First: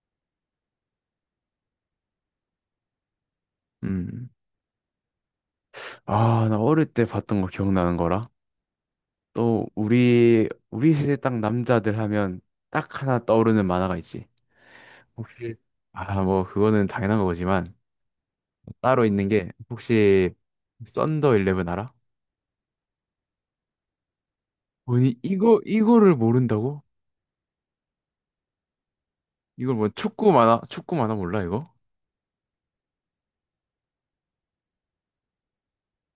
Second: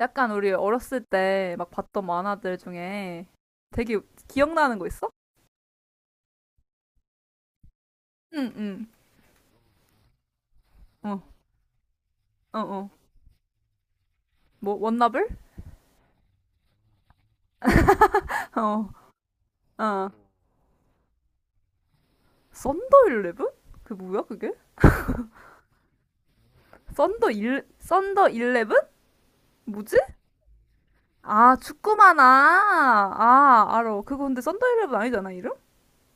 약간 우리 어렸을 때 막 봤던 만화들 중에 되게 음. 기억나는 거 있어? 아, 나 어릴 때 봤던 거 기억나는 거라. 응, 응. 또 우리 세대 어, 딱 남자들 하면 어, 어. 딱 하나 떠오르는 만화가 있지. 뭐, 원나블? 혹시 아, 뭐 그거는 당연한 거지만 어, 따로 있는 게 어. 혹시 썬더 일레븐 알아? 썬더 일레븐? 그 뭐야, 그게? 아니 이거를 모른다고? 썬더 일, 썬더 일레븐? 이걸 뭐 뭐지? 축구 만화 몰라 아, 이거? 축구 만화. 아, 알어. 그거 근데 썬더 일레븐 아니잖아, 이름?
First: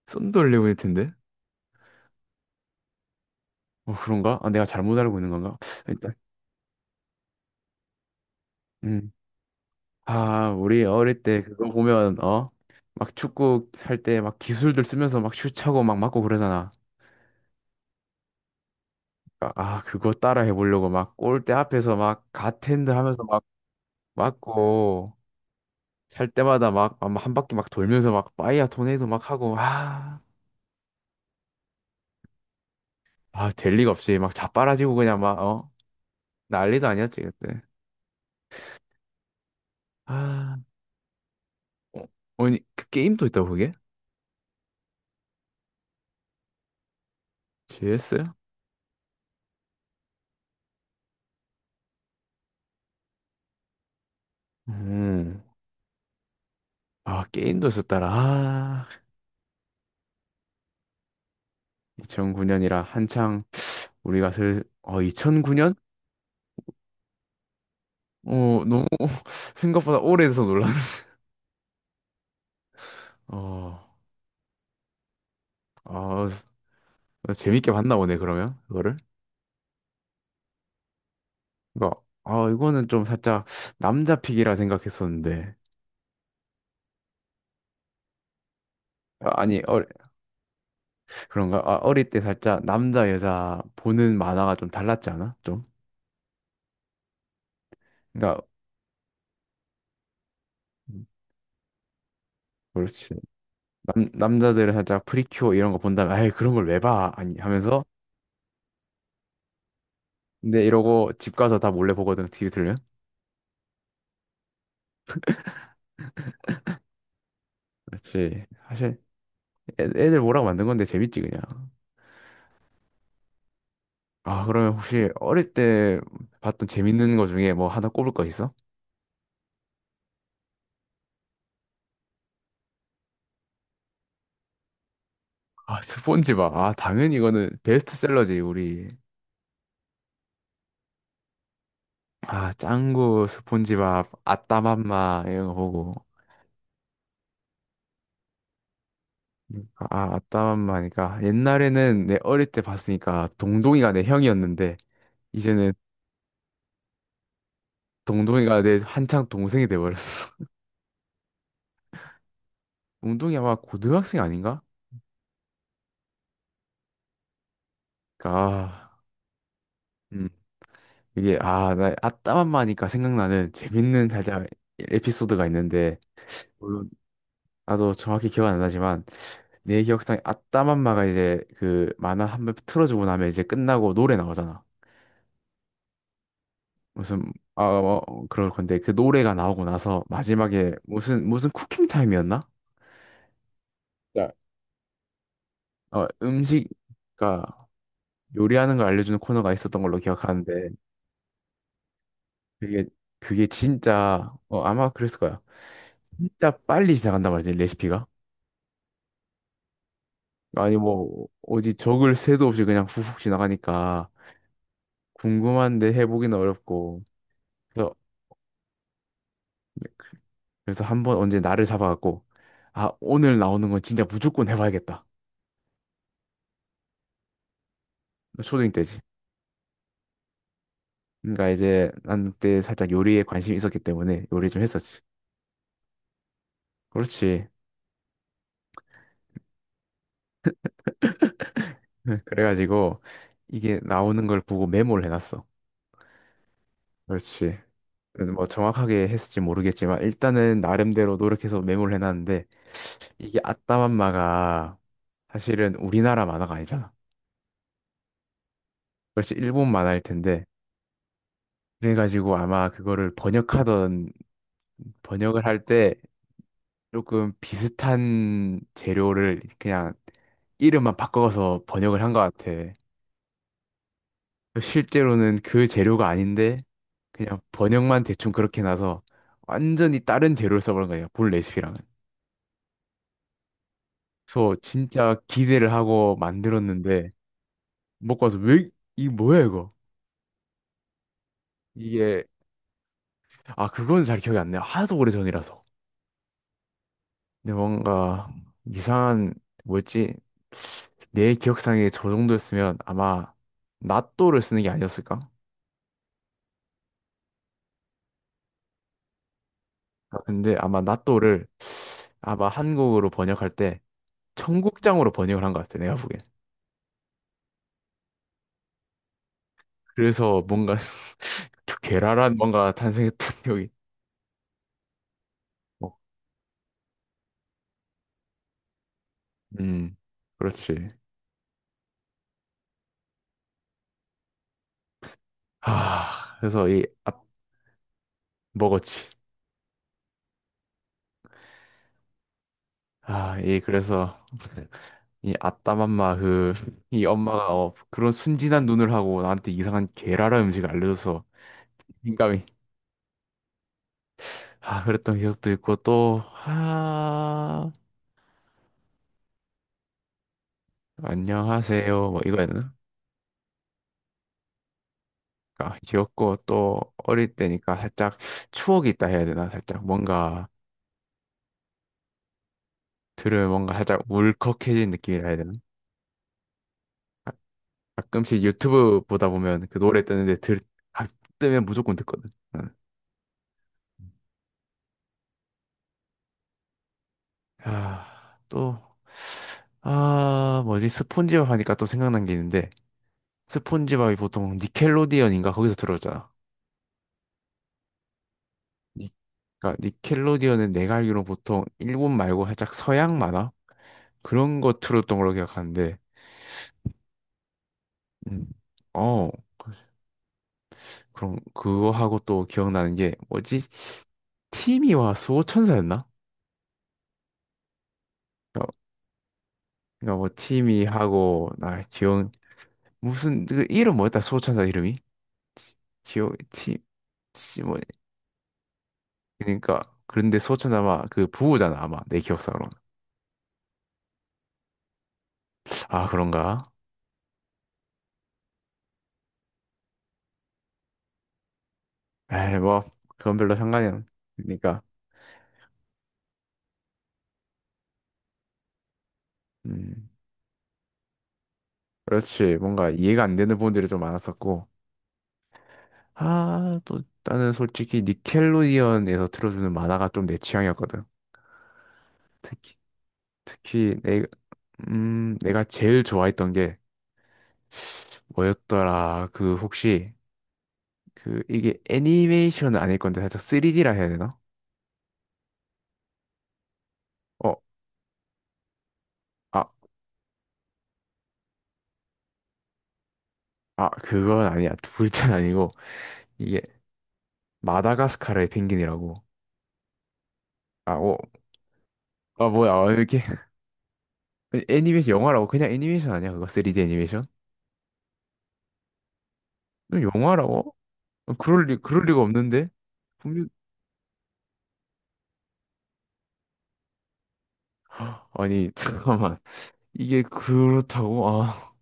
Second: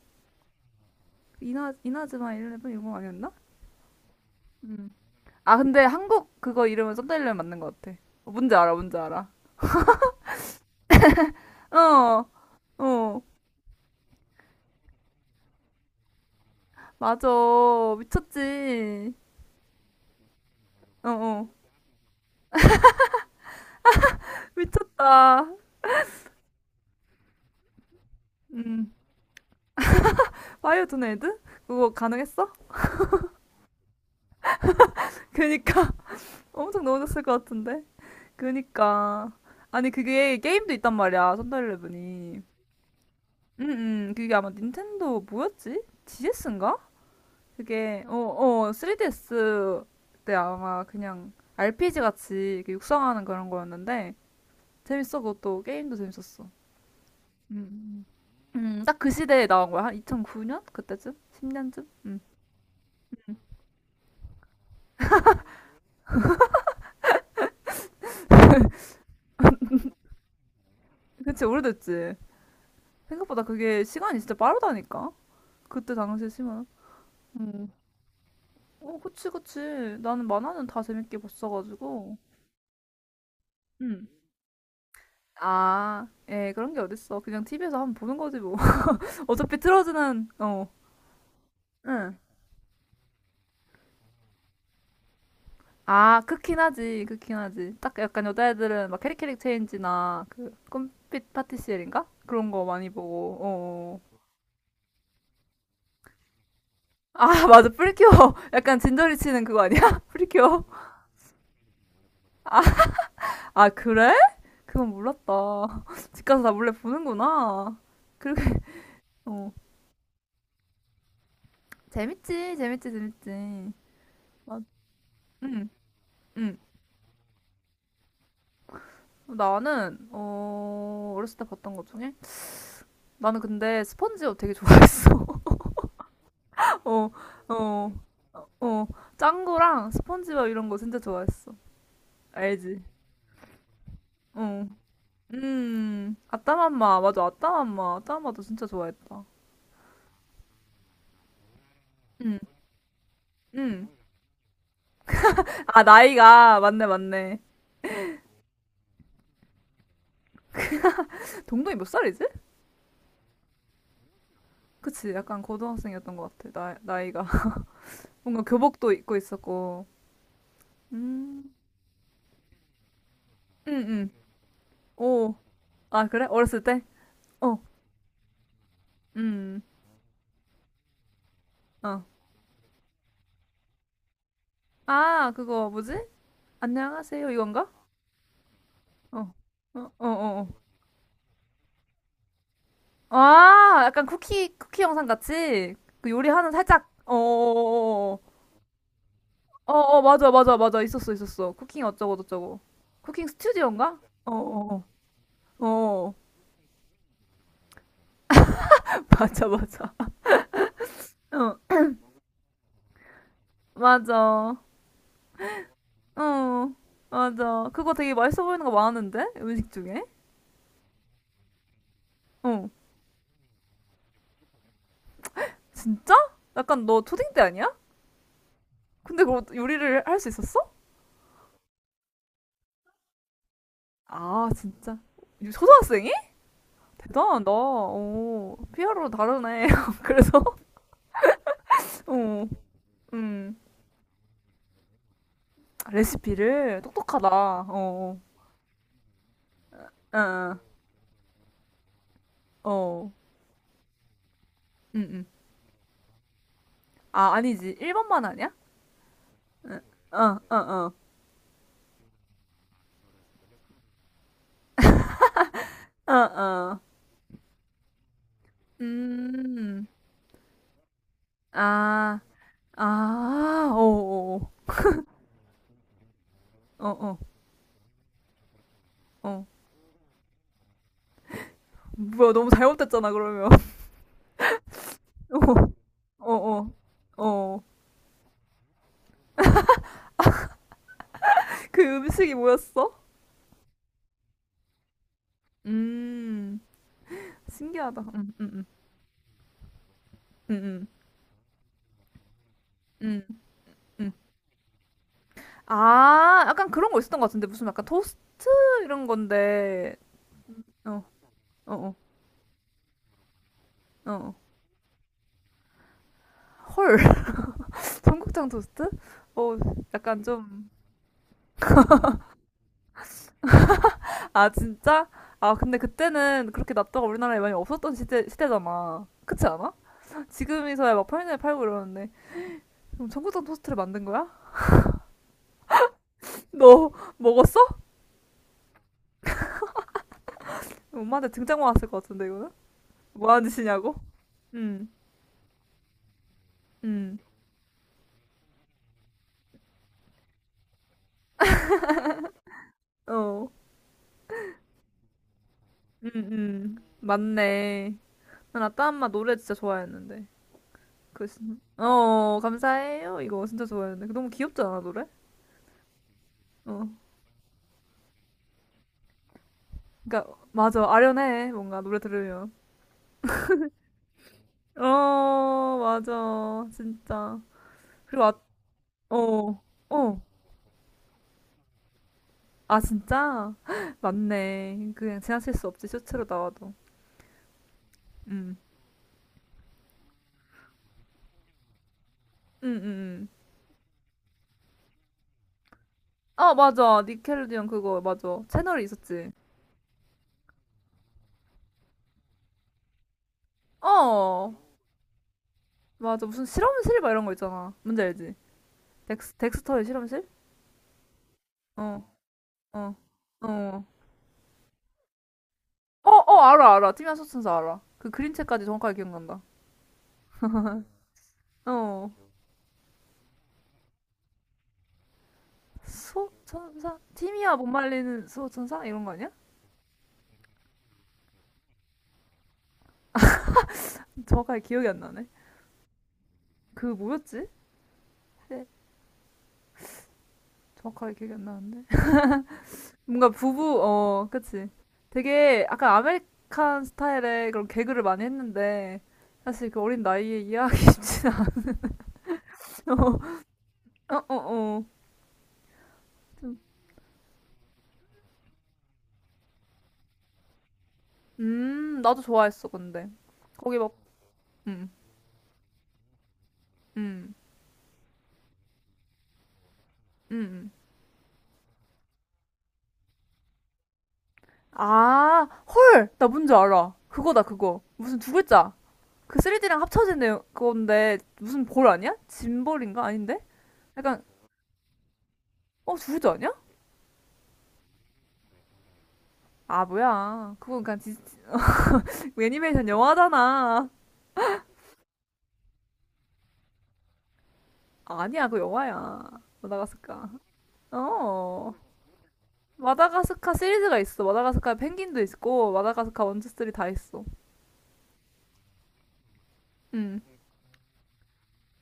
썬더 일레븐일 텐데. 이나, 이나즈마 일레븐 이거 아니었나? 어 그런가? 아, 내가 음. 잘못 알고 있는 아, 건가? 근데 일단 한국 그거 이름은 썬더 일레븐 맞는 것 같아. 어, 뭔지 알아, 뭔지 음. 알아. 아, 우리 어릴 때 그거 보면, 어, 어? 막 어. 축구 할 때 막 기술들 쓰면서 막 슛하고 막 맞고 그러잖아. 맞아. 미쳤지. 아, 아, 그거 따라 해보려고 막 어어. 골대 앞에서 막 갓핸드 하면서 막 맞고, 미쳤다. 찰 때마다 막 한 바퀴 막 돌면서 막 파이어 음. 토네이도 막 하고, 아, 파이어존 애드? 그거 가능했어? 아, 될 리가 없이 막 자빠라지고 그냥 막, 어? 그니까. 엄청 난리도 아니었지, 넣어줬을 것 그때. 같은데. 그니까. 아니, 그게 아, 게임도 있단 말이야. 선더일레븐이 어, 아니, 그 게임도 있다고 그게? 응응 그게 아마 닌텐도 뭐였지? GS인가? 그게, 어, GS? 어, 3DS 때 아마 그냥 RPG 같이 이렇게 육성하는 그런 거였는데. 재밌어, 음, 그것도. 게임도 재밌었어. 아, 게임도 있었더라. 아, 딱 그 시대에 나온 거야. 한 2009년? 그때쯤? 10년쯤? 2009년이라 한창. 우리가 슬, 어, 2009년? 어, 너무 생각보다 오래돼서 놀랐네. 그치, 오래됐지. 생각보다 어, 그게 시간이 진짜 빠르다니까. 그때 당시에 아, 심은. 재밌게 봤나 보네, 그러면, 그거를. 어, 그치, 그치. 나는 만화는 다 재밌게 그러니까, 봤어가지고. 아, 이거는 좀 살짝 응. 남자 픽이라 생각했었는데. 아, 예, 그런 게 어딨어. 그냥 TV에서 한번 보는 거지, 뭐. 아, 어차피 니 어, 틀어주는, 어. 그런가? 아, 어릴 응. 때 살짝 남자, 여자 보는 만화가 좀 달랐지 않아? 좀? 아, 크긴 하지, 크긴 하지. 딱 약간 그러니까, 여자애들은 막 캐릭캐릭 체인지나 그 음, 꿈빛 파티시엘인가? 그런 거 많이 그렇지. 보고, 어. 남, 어. 남자들은 살짝 프리큐어 이런 거 본다면, 아이, 그런 걸 왜 봐? 아, 아니, 맞아, 하면서. 프리큐어. 약간 진저리 치는 그거 아니야? 프리큐어. 근데 이러고 집 가서 다 몰래 보거든, TV 아, 틀면. 아, 그래? 그건 몰랐다. 집 가서 나 몰래 보는구나. 그렇게 그렇지. 사실 어 애들 보라고 만든 건데 재밌지, 그냥. 재밌지 재밌지 재밌지. 아, 맞. 그러면 혹시 어릴 응 때 응. 봤던 재밌는 거 중에 뭐 하나 꼽을 거 있어? 나는 어 어렸을 때 봤던 것 중에 나는 근데 스펀지밥 되게 좋아했어. 아, 스폰지밥. 아, 어 당연히 이거는 어 베스트셀러지, 어 우리. 짱구랑 스펀지밥 이런 거 진짜 좋아했어. 아, 알지? 짱구, 스폰지밥, 어. 아따맘마, 이런 거 보고. 음. 아따맘마 맞아 아따맘마 아따맘마도 진짜 좋아했다. 아, 아, 아따맘마니까. 옛날에는 내 응 어릴 때 봤으니까 응. 동동이가 내 형이었는데, 이제는 아 나이가 맞네 맞네. 동동이가 내 한창 동생이 돼버렸어. 동동이 몇 살이지? 동동이 아마 고등학생 아닌가? 그치, 약간 고등학생이었던 것 같아, 나, 나이가. 뭔가 아, 교복도 입고 있었고. 음. 이게, 음, 아, 나 아따맘마니까 생각나는 응, 재밌는 응. 살짝 오, 에피소드가 있는데, 아, 그래? 어렸을 때? 물론 어, 나도 정확히 기억은 안 나지만 음, 내 기억상에 아따맘마가 이제 그 어. 만화 한 번 틀어주고 나면 이제 끝나고 노래 나오잖아. 아, 그거 뭐지? 무슨 안녕하세요, 아 이건가? 어, 그럴 건데 그 어, 노래가 나오고 어, 나서 어, 어. 어. 마지막에 무슨 무슨 쿠킹 타임이었나? 아, 약간 자, 쿠키, 쿠키 영상 같이? 어 그 요리하는 음식 살짝, 어, 그러니까 어, 요리하는 걸 알려주는 코너가 어, 어, 있었던 어, 어, 걸로 어, 맞아, 맞아, 기억하는데 맞아. 있었어, 있었어. 쿠킹 어쩌고저쩌고. 그게 쿠킹 그게 스튜디오인가? 어, 진짜 어 어, 아마 그랬을 거야. 어. 어, 진짜 빨리 지나간단 말이지 레시피가. 맞아, 맞아. 아니 뭐 어, 어디 적을 새도 없이 그냥 훅훅 지나가니까 맞아. 궁금한데 해보기는 어, 어렵고. 맞아. 그거 그래서 되게 맛있어 보이는 거 많은데? 음식 중에? 그- 그래서 한 번 언제 나를 잡아갖고 어, 아 오늘 나오는 건 진짜 무조건 해봐야겠다. 진짜? 약간 너 초딩 때 아니야? 초딩 때지. 근데 그거 요리를 할 수 있었어? 그러니까 이제 난 그때 살짝 요리에 관심이 있었기 때문에 아, 요리 좀 진짜. 했었지. 초등학생이? 대단하다. 그렇지. 어, 피아로 다르네. 그래서, 네, 어, 그래가지고 음, 이게 나오는 걸 보고 메모를 해놨어. 레시피를 그렇지. 똑똑하다. 어, 그래도 뭐 정확하게 했을지 모르겠지만 어, 어, 일단은 나름대로 노력해서 메모를 해놨는데 어, 이게 아따맘마가 음, 음. 사실은 우리나라 만화가 아니잖아. 아, 아니지. 1번만 아니야? 그렇지 일본 응, 만화일 어, 텐데 어, 그래가지고 아마 그거를 번역하던 번역을 할때 어, 어, 어. 조금 비슷한 재료를 음, 그냥 이름만 바꿔서 번역을 한 아, 것 같아. 아, 어, 어, 실제로는 그 재료가 아닌데 어, 어. 그냥 번역만 대충 그렇게 나서 어. 완전히 다른 재료를 써버린 거예요. 본 레시피랑은. 뭐야, 너무 잘못됐잖아, 그러면. 그래서 진짜 어, 기대를 하고 어, 어. 만들었는데 어. 먹고 와서 왜, 이 뭐야 이거? 그 그 이게 음식이 뭐였어? 아 그건 잘 기억이 안 나요. 하도 오래전이라서. 음, 근데 신기하다. 뭔가 이상한 뭐였지? 음, 음, 내 기억상에 저 정도였으면 음. 아마 음. 낫또를 쓰는 게 아니었을까? 아, 약간 그런 거 있었던 것 같은데. 무슨 약간 토스트 이런 건데. 근데 아마 어, 나또를 어, 어, 아마 한국어로 번역할 때 어. 어. 청국장으로 번역을 한 것 같아, 내가 보기엔. 헐, 청국장 토스트? 어, 약간 그래서 좀. 뭔가 좀 괴랄한 뭔가 탄생했던 기억이. 아, 진짜? 아, 근데 어, 그때는 그렇게 납도가 우리나라에 많이 없었던 시대, 시대잖아. 그렇지 않아? 음, 지금이서야 그렇지. 막 편의점에 팔고 이러는데. 그럼 청국장 토스트를 만든 거야? 아, 그래서 이 너 아, 먹었어? 먹었지. 엄마한테 등짝 맞았을 것 같은데 이거는 뭐 아, 하는 이 짓이냐고? 그래서 응, 이 아따맘마 그 이 응, 엄마가 어, 그런 순진한 눈을 하고 나한테 이상한 괴랄한 음식을 알려줘서 민감히 어, 아 그랬던 기억도 있고 응, 또 응, 아 맞네. 난 아따 엄마 노래 진짜 좋아했는데. 그, 신- 안녕하세요 뭐 어, 이거였나? 감사해요. 이거 진짜 좋아했는데. 그 너무 귀엽지 않아 노래? 그러니까 귀엽고 또 어, 어릴 때니까 살짝 추억이 있다 해야 되나? 살짝 그러니까 뭔가 맞아 아련해 뭔가 노래 들으면. 들으면 뭔가 살짝 울컥해진 느낌이라 해야 되나? 어, 맞아 가- 진짜. 그리고 아, 가끔씩 유튜브 보다 어, 보면 그 노래 어, 뜨는데 들, 아, 뜨면 무조건 듣거든. 응. 아 진짜? 맞네. 그냥 지나칠 수 없지 쇼츠로 나와도. 아, 응, 또, 아, 뭐지? 스폰지밥 하니까 또 생각난 게 응, 있는데, 응. 응. 스폰지밥이 보통 니켈로디언인가? 거기서 들었잖아. 어, 맞아. 니켈로디언 그거, 맞아. 채널이 니- 있었지. 그러니까 니켈로디언은 내가 알기로 보통 일본 말고 살짝 서양 만화? 어, 그런 거 틀었던 걸로 기억하는데, 맞아. 무슨 실험실 막 이런 거 있잖아. 뭔지 알지? 음. 어, 덱스, 덱스터의 실험실? 그럼 그거 어, 하고 또 기억나는 어, 게 뭐지? 어. 티미와 수호천사였나? 어, 어, 알아, 알아. 티미아 소천사 알아. 그 그림체까지 그러니까 정확하게 기억난다. 그러니까 뭐 티미하고 나 어. 기억 무슨 그 이름 뭐였다? 수호천사 이름이? 지- 기억 티 소천사? 티미아 씨, 못 뭐 말리는 소천사? 이런 거 아니야? 그러니까 그런데 수호천사 아마 그 부호잖아 아마 내 기억상으로. 정확하게 기억이 안 나네. 아 그런가? 그 뭐였지? 네, 정확하게 기억이 안 나는데. 에이 뭐 뭔가 그건 별로 부부, 상관이 없러 어, 니 그치. 까 되게 약간 아메리칸 스타일의 그런 개그를 많이 했는데, 사실 그 어린 음 나이에 이해하기 쉽진 않죠. 그렇지 뭔가 이해가 안 어, 되는 부분들이 좀 어, 많았었고. 어. 좀, 아, 또 나는 솔직히 니켈로디언에서 틀어주는 만화가 좀 내 취향이었거든. 나도 좋아했어, 특히 근데. 거기 막, 특히 내 음, 내가 제일 좋아했던 게 음, 뭐였더라? 그 혹시 음. 그 이게 애니메이션은 아닐 건데 살짝 3D라 해야 되나? 아, 헐! 나 뭔지 알아. 그거다, 어, 그거. 무슨 두 글자. 그 아, 3D랑 합쳐진 내용, 그건데, 무슨 볼 아니야? 짐볼인가? 아닌데? 아, 약간, 그건 아니야. 둘째 아니고 어, 두 글자 아니야? 이게 마다가스카르의 펭귄이라고. 아, 뭐야. 그건 아, 그냥 디- 어, 아 뭐야? 애니메이션 아, 이렇게 영화잖아. 애니메이션 영화라고 그냥 애니메이션 아니야? 그거 3D 애니메이션? 아니야, 그 영화야. 그럼 마다가스카. 영화라고? 어, 그럴 어. 리 그럴 리가 없는데. 분명- 마다가스카 시리즈가 있어. 마다가스카 펭귄도 있고, 마다가스카 스 2, 이다 있어. 아니, 잠깐만. 응. 이게 그렇다고? 아,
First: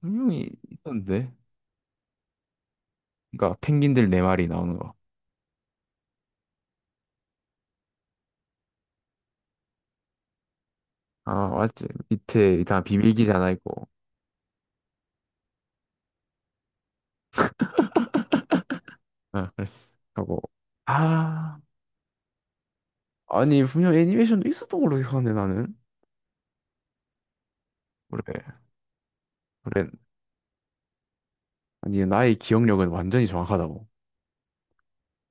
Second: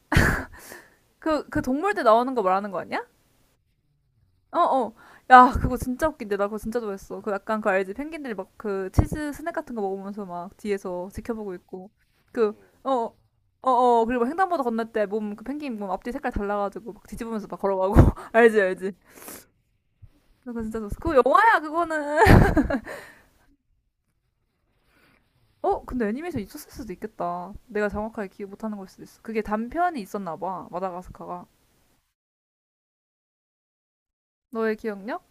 분명히 있던데. 그, 그 동물 때 나오는 거 말하는 거 아니야? 그러니까 펭귄들 네 마리 어, 나오는 어. 거. 야, 그거 진짜 웃긴데. 나 그거 진짜 좋아했어. 그 약간 그 알지? 펭귄들이 막 그 치즈 스낵 같은 거 먹으면서 막 뒤에서 아, 지켜보고 맞지. 있고. 그, 밑에 다 어, 비밀기지 하나 어, 있고. 어. 그리고 횡단보도 건널 때 몸, 그 펭귄 몸 앞뒤 색깔 달라가지고 막 뒤집으면서 막 걸어가고. 알지, 알지? 아, 그랬어. 하고. 그거 진짜 좋았어. 그거 영화야, 아, 그거는. 아니, 분명 애니메이션도 있었던 걸로 기억하는데, 나는. 어? 근데 애니메이션 있었을 수도 있겠다. 내가 정확하게 그래, 기억 못하는 걸 수도 있어. 그게 그래. 단편이 있었나 봐. 마다가스카가. 아니, 나의 기억력은 완전히 정확하다고. 너의 기억력?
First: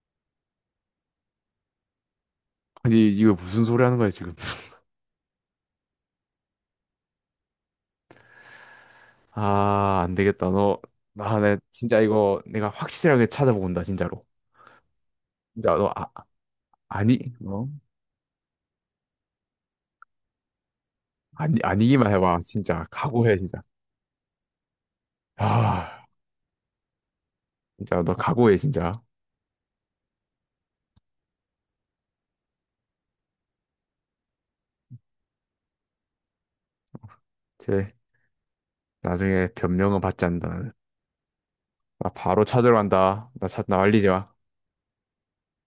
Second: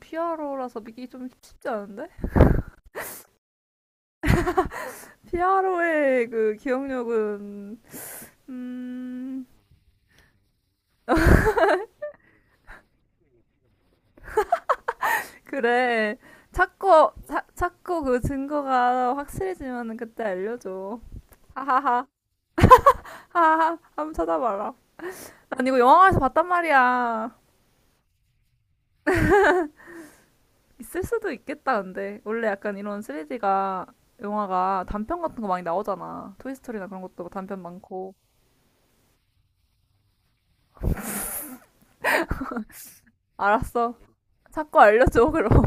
피아로라서 믿기 좀 쉽지 않은데? 아니, 이거 무슨 소리 하는 거야, 지금. 피아로의 그 기억력은 음 아, 안 되겠다. 너, 나, 내 진짜 이거 내가 확실하게 찾아본다, 진짜로. 진짜 너, 아, 그래 찾고 아니, 차, 어? 찾고 그 증거가 확실해지면 그때 알려줘. 아니, 하하하 아니기만 해봐. 진짜. 각오해, 진짜. 하하 한번 찾아봐라. 난 이거 아. 영화관에서 봤단 말이야. 진짜 너 각오해 진짜. 있을 수도 있겠다, 근데. 원래 약간 이런 3D가, 영화가 단편 같은 거 많이 나오잖아. 토이스토리나 그런 것도 단편 쟤 많고. 나중에 변명은 받지 않는다. 나는. 나 바로 찾으러 간다. 나 나 알았어. 말리지 마. 자꾸 알려줘, 그럼.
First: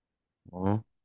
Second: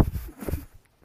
어?